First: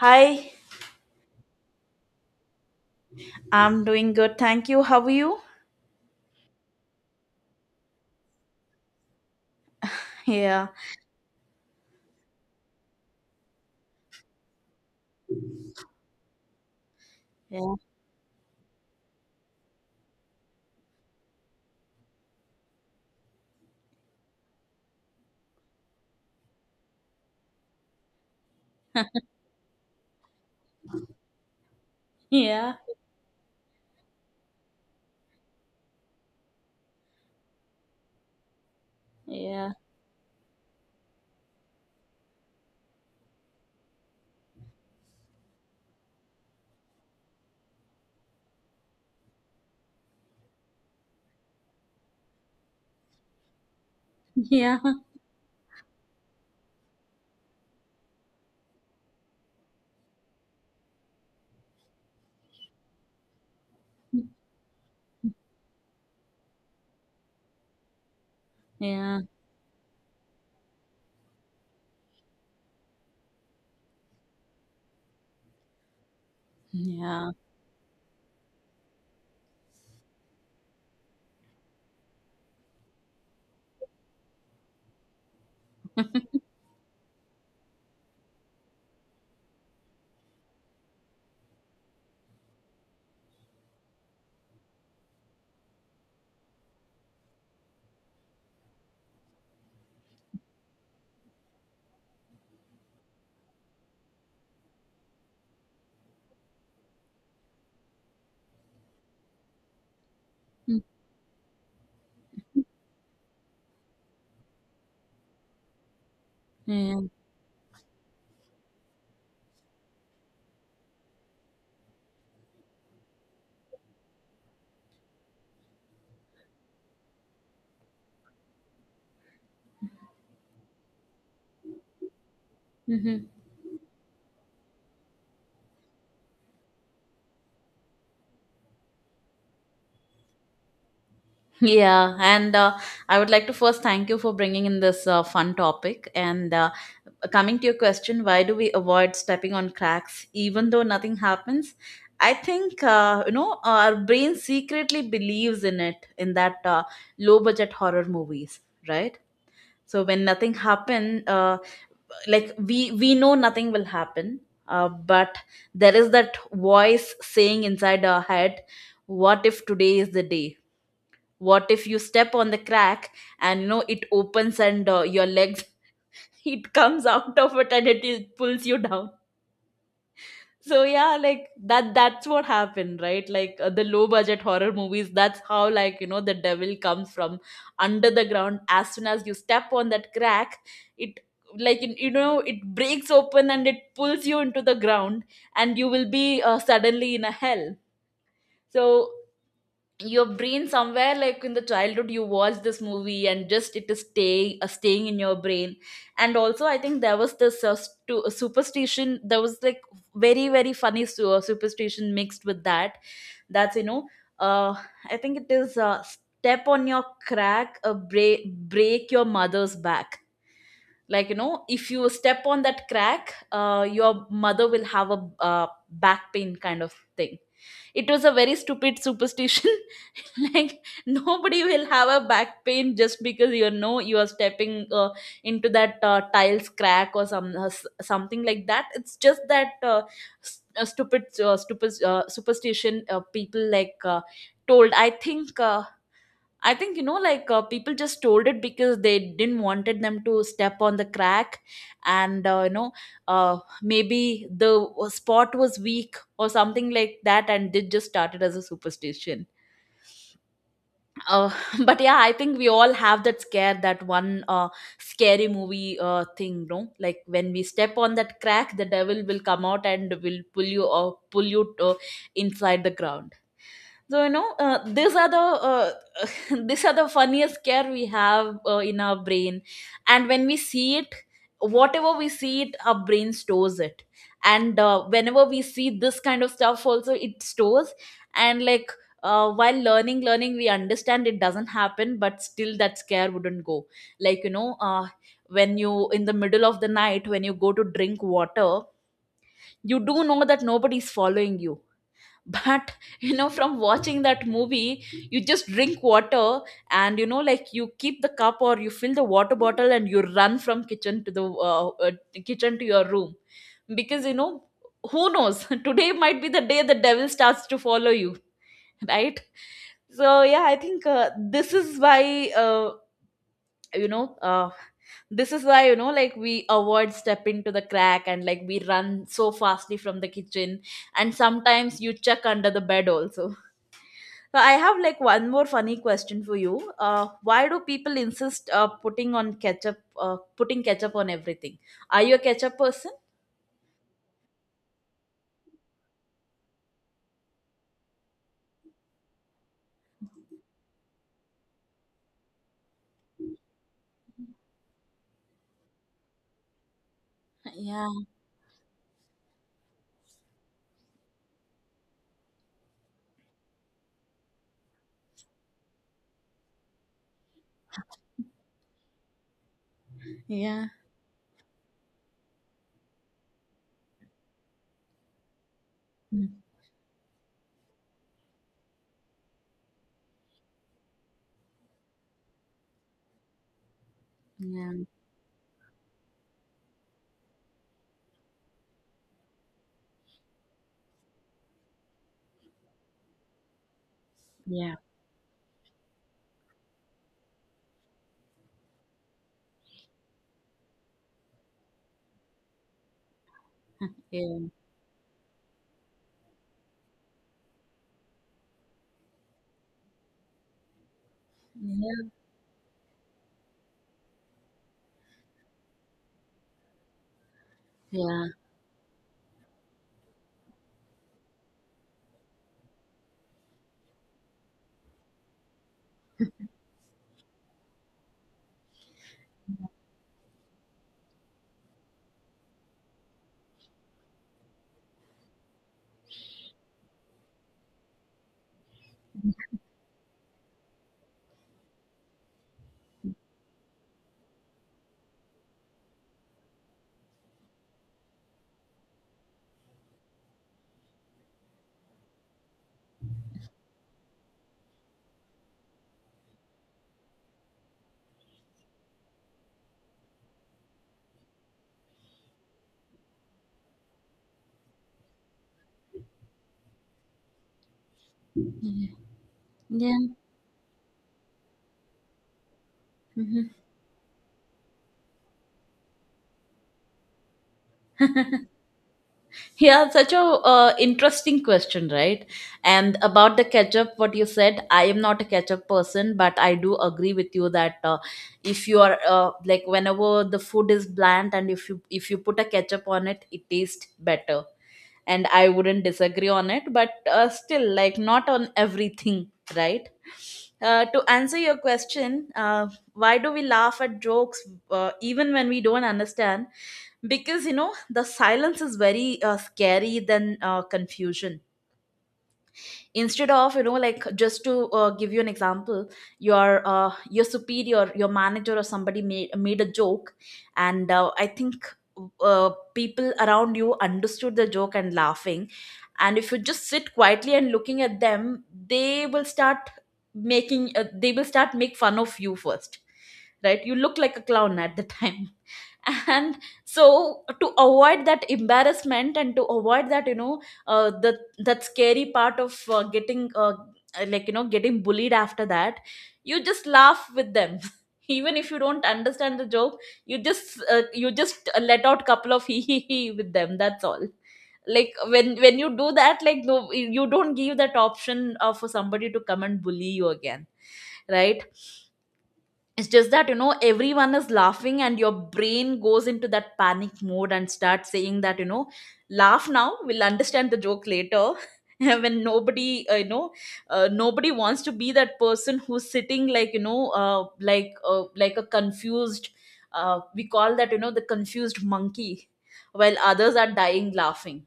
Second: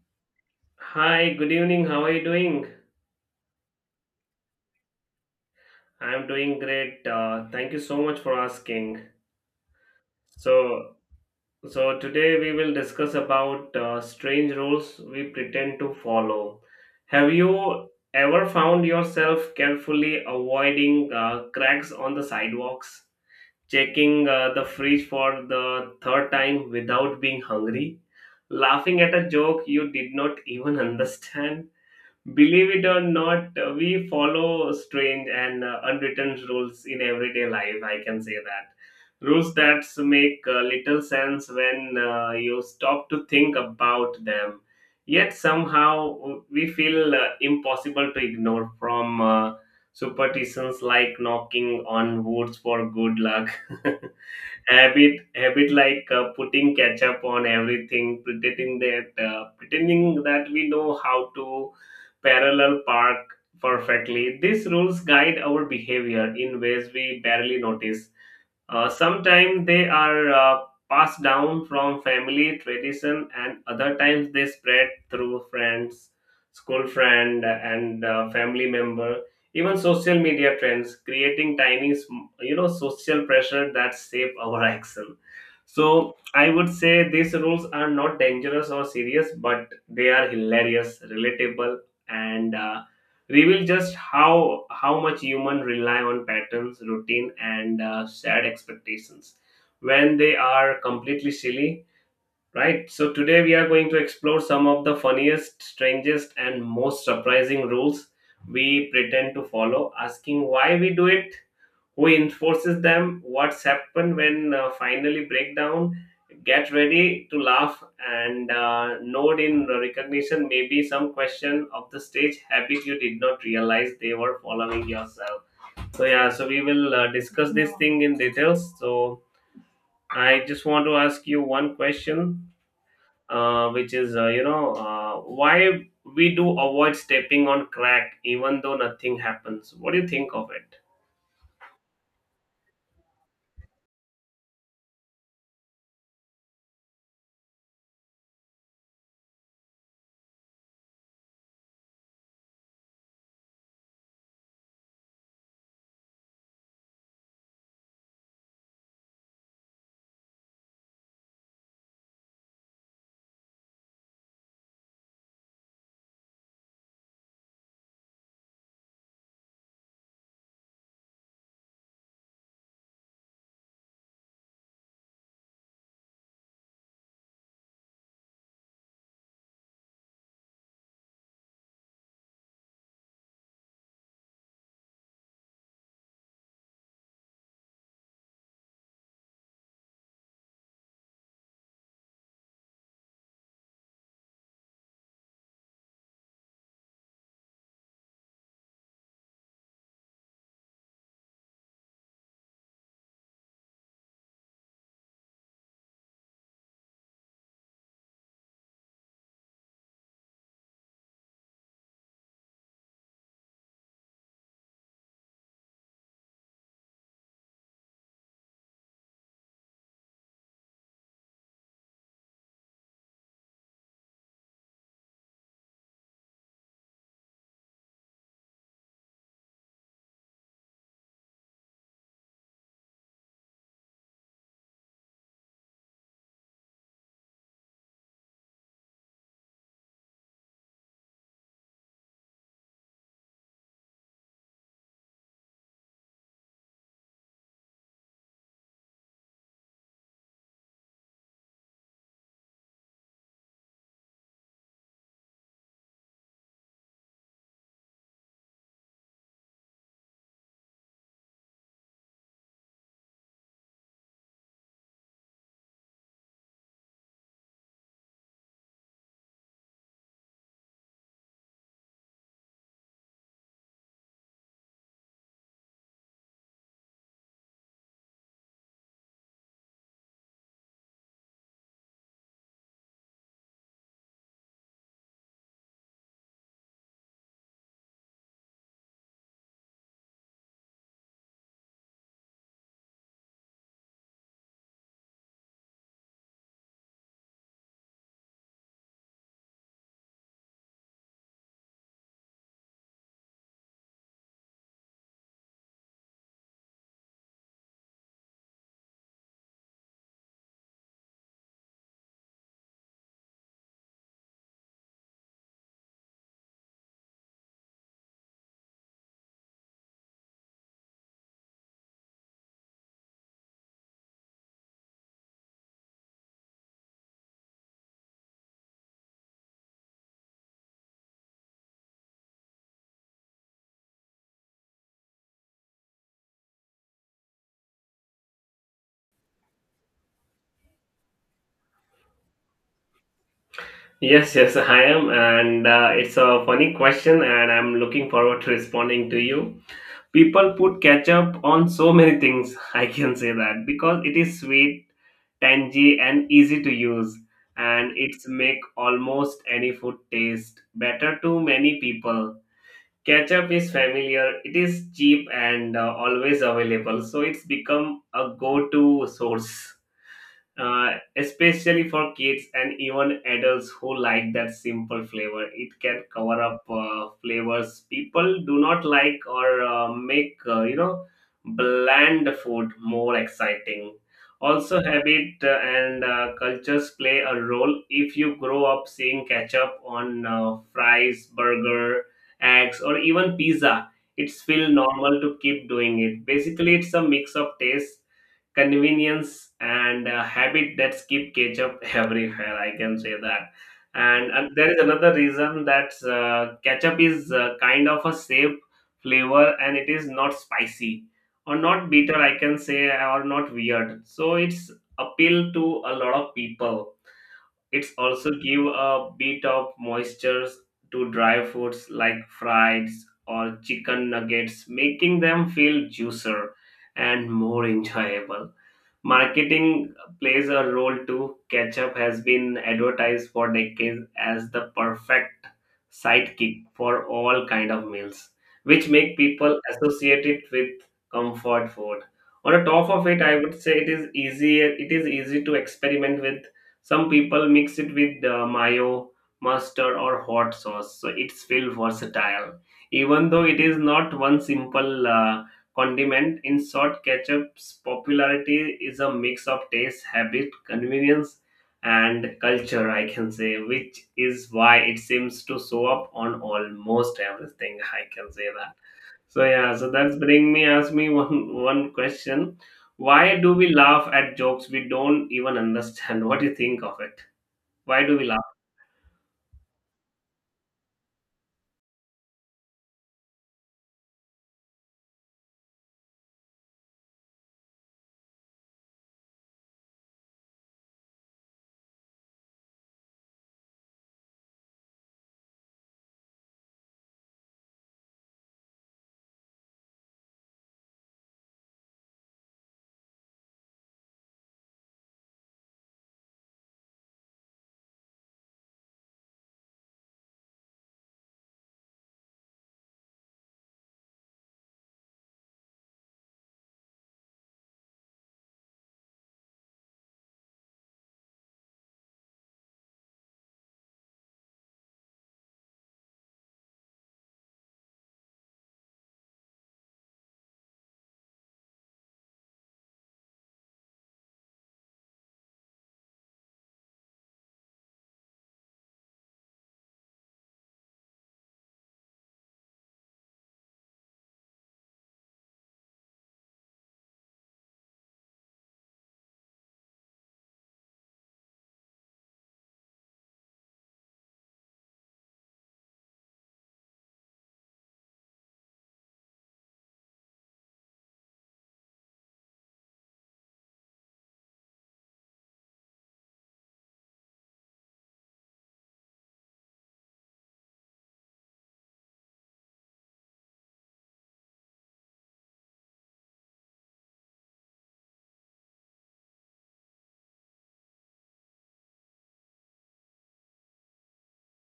Hi, Hi, good evening. How are you doing? I'm doing good. Thank you. How are you? I'm doing great. Thank you so much for asking. Yeah, So, so today we will discuss about strange rules we pretend to follow. Have yeah, you ever found yourself carefully avoiding cracks on the sidewalks, checking the fridge for the third time without being hungry, laughing at a joke you did not even understand? Believe yeah, it or not, we follow strange and unwritten rules in everyday life. I can say that. Rules yeah, that make little sense when you stop to think about them. Yet somehow we feel impossible to ignore from superstitions like knocking on woods for good luck. yeah, Habit like putting ketchup on everything, pretending that we know how to parallel park perfectly. These rules guide our behavior in ways we barely notice. Yeah, Sometimes they are passed down from family tradition, and other times they spread through friends, school yeah. friend, and family member. Even social media trends creating tiny, social pressure that shape our action. So I would say these rules are not dangerous or serious, but they are hilarious, relatable, and reveal just how much human rely on patterns, routine, and shared expectations when they are completely silly. Right. So today we are going to explore some of the funniest, strangest, and most surprising rules we pretend to follow, asking why Mm, we do it, who enforces them, what's happened when finally breakdown. Get Yeah, ready to laugh and nod in recognition, maybe some question of the stage habit you did not realize they were following yourself. So yeah, so we will discuss this thing in details. So I just want to ask you one question. Mhm. Which is why we do avoid stepping on crack even though nothing happens? What do you think of it? Yeah, and I would like to first thank you for bringing in this fun topic. And Coming to your question, why do we avoid stepping on cracks even though nothing happens? I think you know, our brain secretly believes in it in that low budget horror movies, right? So when nothing happens, like we know nothing will happen, but there is that voice saying inside our head, what if today is the day? What if you step on the crack and you know it opens and your legs it comes out of it and it pulls you down. So yeah, like that's what happened, right? Like the low budget horror movies, that's how, like, you know, the devil comes from under the ground. As soon as you step on that crack, it, like, you know, it breaks open and it pulls you into the ground, and you will be suddenly in a hell. So your brain somewhere, like in the childhood, you watched this movie and just it is staying in your brain. And also I think there was this superstition. There was like very very funny superstition mixed with that. That's, you know, uh, I think it is, step on your crack, break your mother's back. Like, you know, if you step on that crack, your mother will have a back pain kind of thing. It was a very stupid superstition. Like, nobody will have a back pain just because, you know, you are stepping into that tiles crack or some something like that. It's just that stupid stupid superstition people like told, I think, I think, you know, like people just told it because they didn't wanted them to step on the crack, and you know, maybe the spot was weak or something like that, and it just started as a superstition. Uh, but yeah, I think we all have that scare, that one scary movie thing, no? Like when we step on that crack, the devil will come out and will pull you or pull you inside the ground. So you know, these are the these are the funniest scare we have in our brain. And when we see it, whatever we see, it, our brain stores it. And whenever we see this kind of stuff also, it stores. And like, while learning we understand it doesn't happen, but still that scare wouldn't go. Like, you know, when you in the middle of the night, when you go to drink water, you do know that nobody's following you, but you know, from watching that movie, you just drink water. And you know, like, you keep the cup or you fill the water bottle, and you run from kitchen to the kitchen to your room, because, you know, who knows, today might be the day the devil starts to follow you. Right? So yeah, I think this is why, you know, this is why, you know, like, we avoid step into the crack and like we run so fastly from the kitchen, and sometimes you check under the bed also. So I have like one more funny question for you. Why do people insist, putting ketchup on everything? Are you a ketchup person? Yes, yes, I am, and it's a funny question, and I'm looking forward to responding to you. People put ketchup on so many things, I can say that, because it is sweet, tangy, and easy to use, and yeah it's make almost any food taste better to many people. Ketchup is familiar, it is cheap, and always available, so it's become a go-to source yeah uh, especially for kids and even adults who like that simple flavor. It can cover Mm. up flavors people do not like or make bland food more exciting. Also, yeah habit and cultures play a role. If you grow up seeing ketchup on fries, burger, eggs, or even pizza, it's feel yeah normal to keep doing it. Basically, it's a mix of taste, convenience, and a habit that keep ketchup everywhere, I can say that. and, and yeah there is another reason that ketchup is kind of a safe flavor, and it is not spicy or not bitter, I can say, or not weird, so it's appeal to a lot of people. It's yeah also yeah give a bit of moisture to dry foods like fries or chicken nuggets, making them feel juicer and more enjoyable. Marketing plays a role too. Ketchup has been advertised for decades as the perfect sidekick for all kind of meals, which make people associate it with comfort food. On the top of it, I would say it is easier. It is easy to experiment with. Some people mix it with mayo, mustard, or hot sauce, so it's feel versatile. Even though it is not one simple. Condiment. In short, ketchup's popularity is a mix of taste, habit, convenience, and culture, I can say, which is why it seems to show up on almost everything. I can say that. yeah So yeah, so that's yeah. bring me ask me one question. Why do Mhm. we laugh at jokes we don't even understand? What do you think of it? Why do we laugh? Yeah, such a interesting question, right? And about the ketchup, what you said, I am not a ketchup person, but I do agree with you that if you are like, whenever the food is bland and if you put a ketchup on it, it tastes better, and I wouldn't disagree on it, but still, like, not on everything, right? To answer your question, why do we laugh at jokes even when we don't understand? Because, you know, the silence is very scary than confusion. Instead of, you know, like, just to give you an example, your superior, your manager, or somebody made a joke, and I think people around you understood the joke and laughing, and if you just sit quietly and looking at them, they will start making they will start make fun of you first, right? You look like a clown at the time. And so, to avoid that embarrassment and to avoid that, you know, the that scary part of getting like, you know, getting bullied after that, you just laugh with them even if you don't understand the joke. You just you just let out couple of hee hee hee with them, that's all. Like, when you do that, like, no, you don't give that option for somebody to come and bully you again, right? It's just that, you know, everyone is laughing and your brain goes into that panic mode and starts saying that, you know, laugh now, we'll understand the joke later. When nobody, you know, nobody wants to be that person who's sitting like, you know, like a confused, we call that, you know, the confused monkey, while others are dying laughing.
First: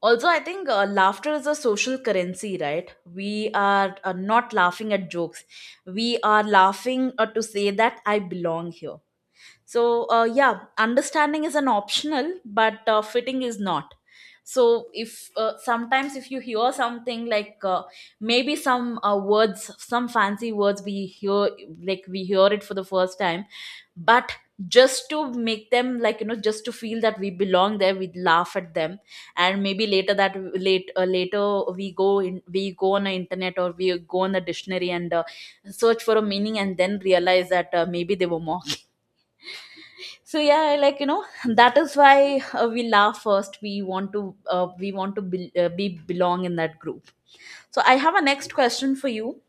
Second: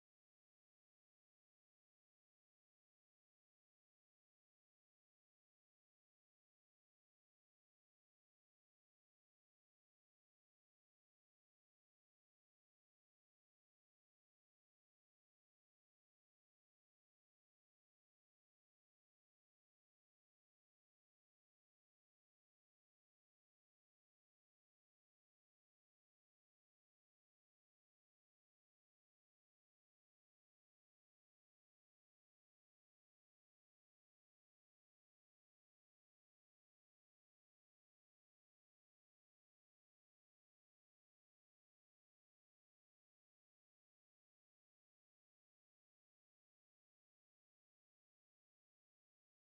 Also, I think laughter is a social currency, right? We are not laughing at jokes, we are laughing to say that I belong here. So yeah, understanding is an optional, but fitting is not. So if sometimes if you hear something like maybe some words, some fancy words we hear, like we hear it for the first time, but just to make them like, you know, just to feel that we belong there, we laugh at them. And maybe later, that late later we go in, we go on the internet or we go on the dictionary and search for a meaning, and then realize that maybe they were mocking. So yeah, like, you know, that is why we laugh first, we want to, we want to be belong in that group. So I have a next question for you.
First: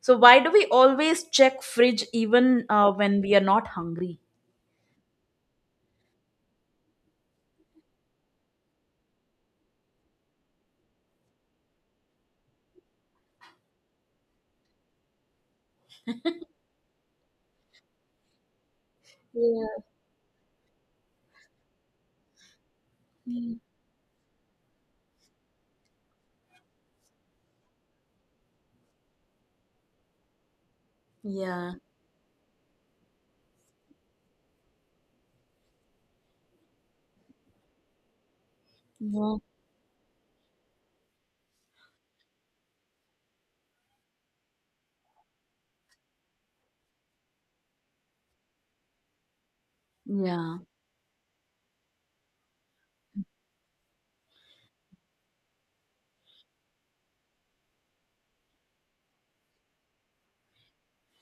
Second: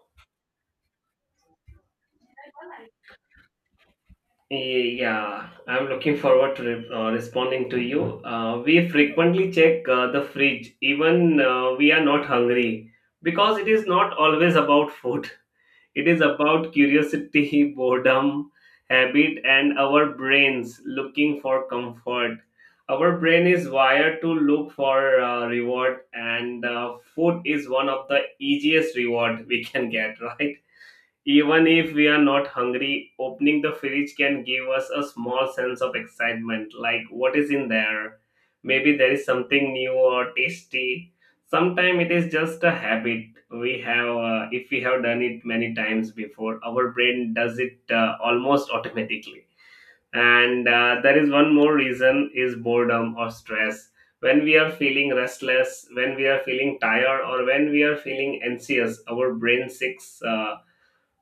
So why do we always check fridge even when we are not hungry? Yeah, I'm looking forward to responding to you. We frequently check the fridge, even we are not hungry, because it is not always about food. It is about curiosity, boredom, habit, and Yeah. our brains looking for comfort. Our brain Mm. is wired to look for reward, and food is one of the easiest reward we can get, right? Even yeah if we are not hungry, opening the fridge can give us a small sense of excitement like what is in there. Maybe there is Yeah. something new or tasty. Sometimes it is just a habit we have, if we have done it many times before, our brain does it almost automatically. yeah And there is one more reason is boredom or stress. When we are feeling restless, when we are feeling tired, or when we are feeling anxious, our brain seeks.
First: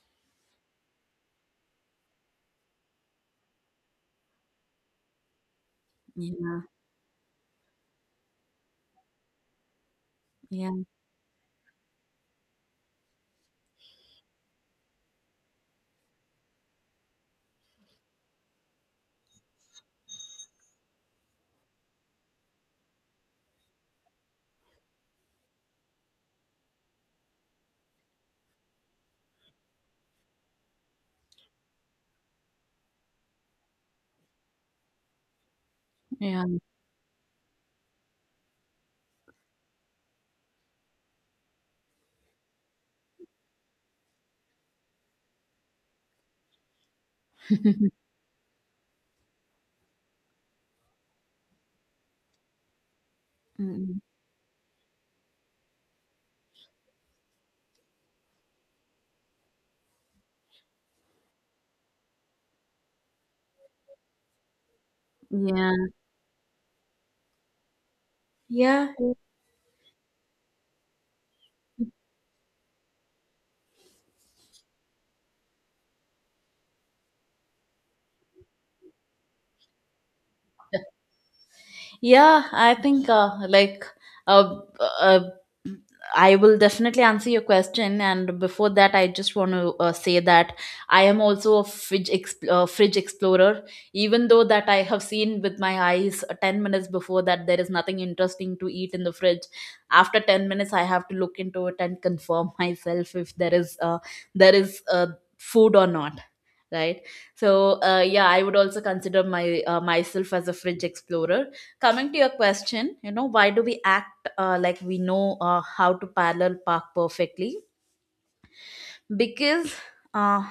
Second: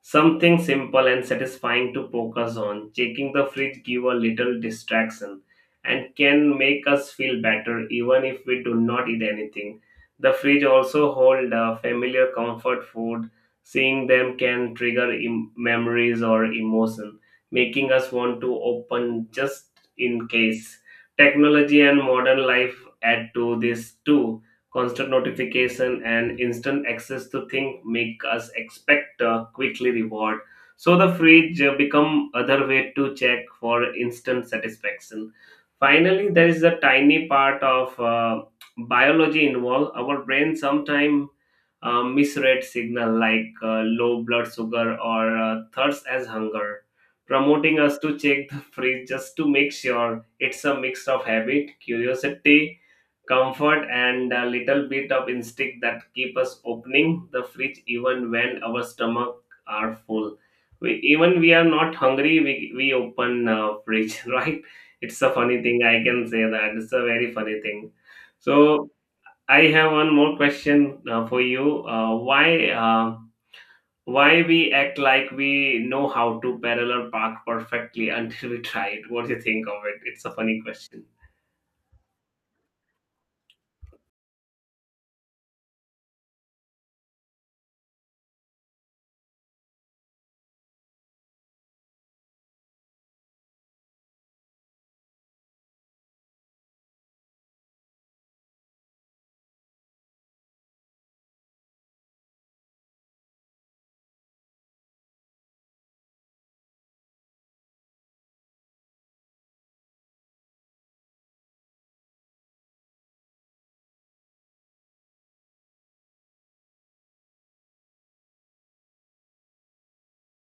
Something simple and satisfying to focus on. Checking the fridge give a little distraction, and can yeah make us feel better even if we do not eat anything. The fridge yeah also hold familiar comfort food. Seeing them can trigger memories or emotion, making us want to open just in case. Technology and modern life add to this too. Constant notification and instant access to things make us expect a quickly reward, so the fridge become other way to check for instant satisfaction. Finally, yeah. there is a tiny part of biology involved. Our brain sometimes misread signal like low blood sugar or thirst as hunger, promoting us to check the fridge just to make sure. It's a mix of habit, curiosity, comfort, Mm, and a little bit of instinct that keep us opening the fridge even when our stomach are full. We, even we are not hungry, we open fridge. Right. It's a funny yeah thing, I can say that. It's a very funny thing. yeah. So I have one more question for you. Why we act like we know how to parallel park perfectly until we try it? What do you think of it? It's a funny question. Yeah, I think uh, uh, I will definitely answer your question. And before that, I just want to say that I am also a fridge explorer. Even though that I have seen with my eyes 10 minutes before that there is nothing interesting to eat in the fridge. After 10 minutes, I have to look into it and confirm myself if there is food or not, right? So yeah, I would also consider my, myself as a fridge explorer. Coming to your question, you know, why do we act like we know how to parallel park perfectly? Because uh,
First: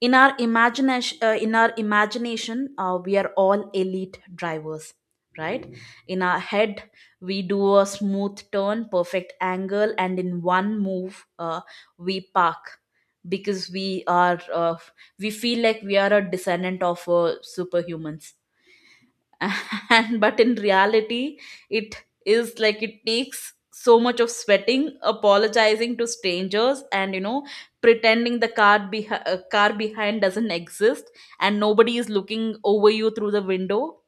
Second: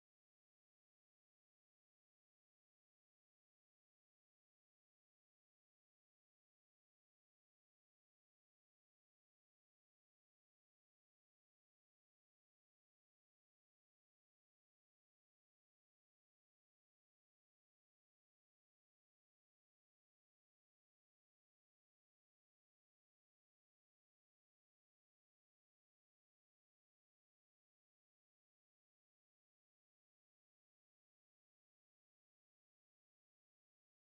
in our imagination, we are all elite drivers, right? In our head, we do a smooth turn, perfect angle, and in one move, we park. Because we are, we feel like we are a descendant of superhumans. And but in reality, it is like, it takes so much of sweating, apologizing to strangers, and, you know, pretending the car, car behind doesn't exist, and nobody is looking over you through the window.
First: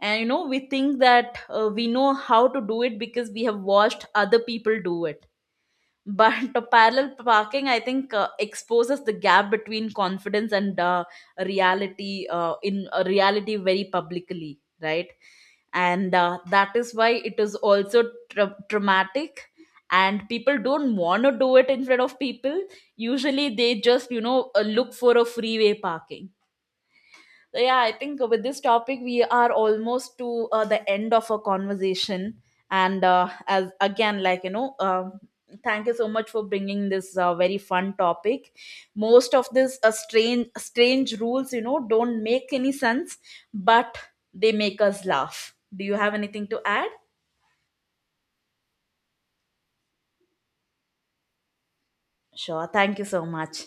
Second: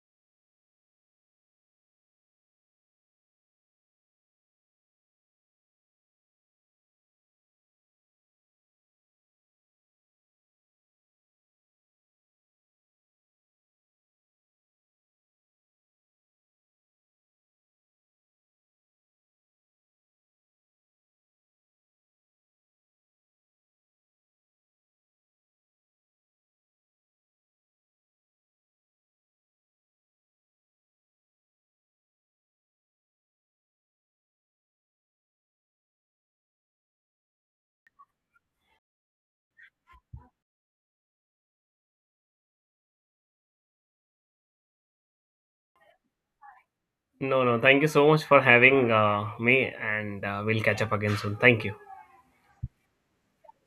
And you know, we think that we know how to do it because we have watched other people do it. But parallel parking, I think, exposes the gap between confidence and reality, very publicly, right? And that is why it is also traumatic. And people don't want to do it in front of people. Usually, they just, you know, look for a freeway parking. So yeah, I think with this topic, we are almost to the end of our conversation. And as again, like, you know, thank you so much for bringing this very fun topic. Most of this strange rules, you know, don't make any sense, but they make us laugh. Do you have anything to add? No, no. Thank you so much for having me, and we'll catch up again soon. Thank you. Sure, thank you so much.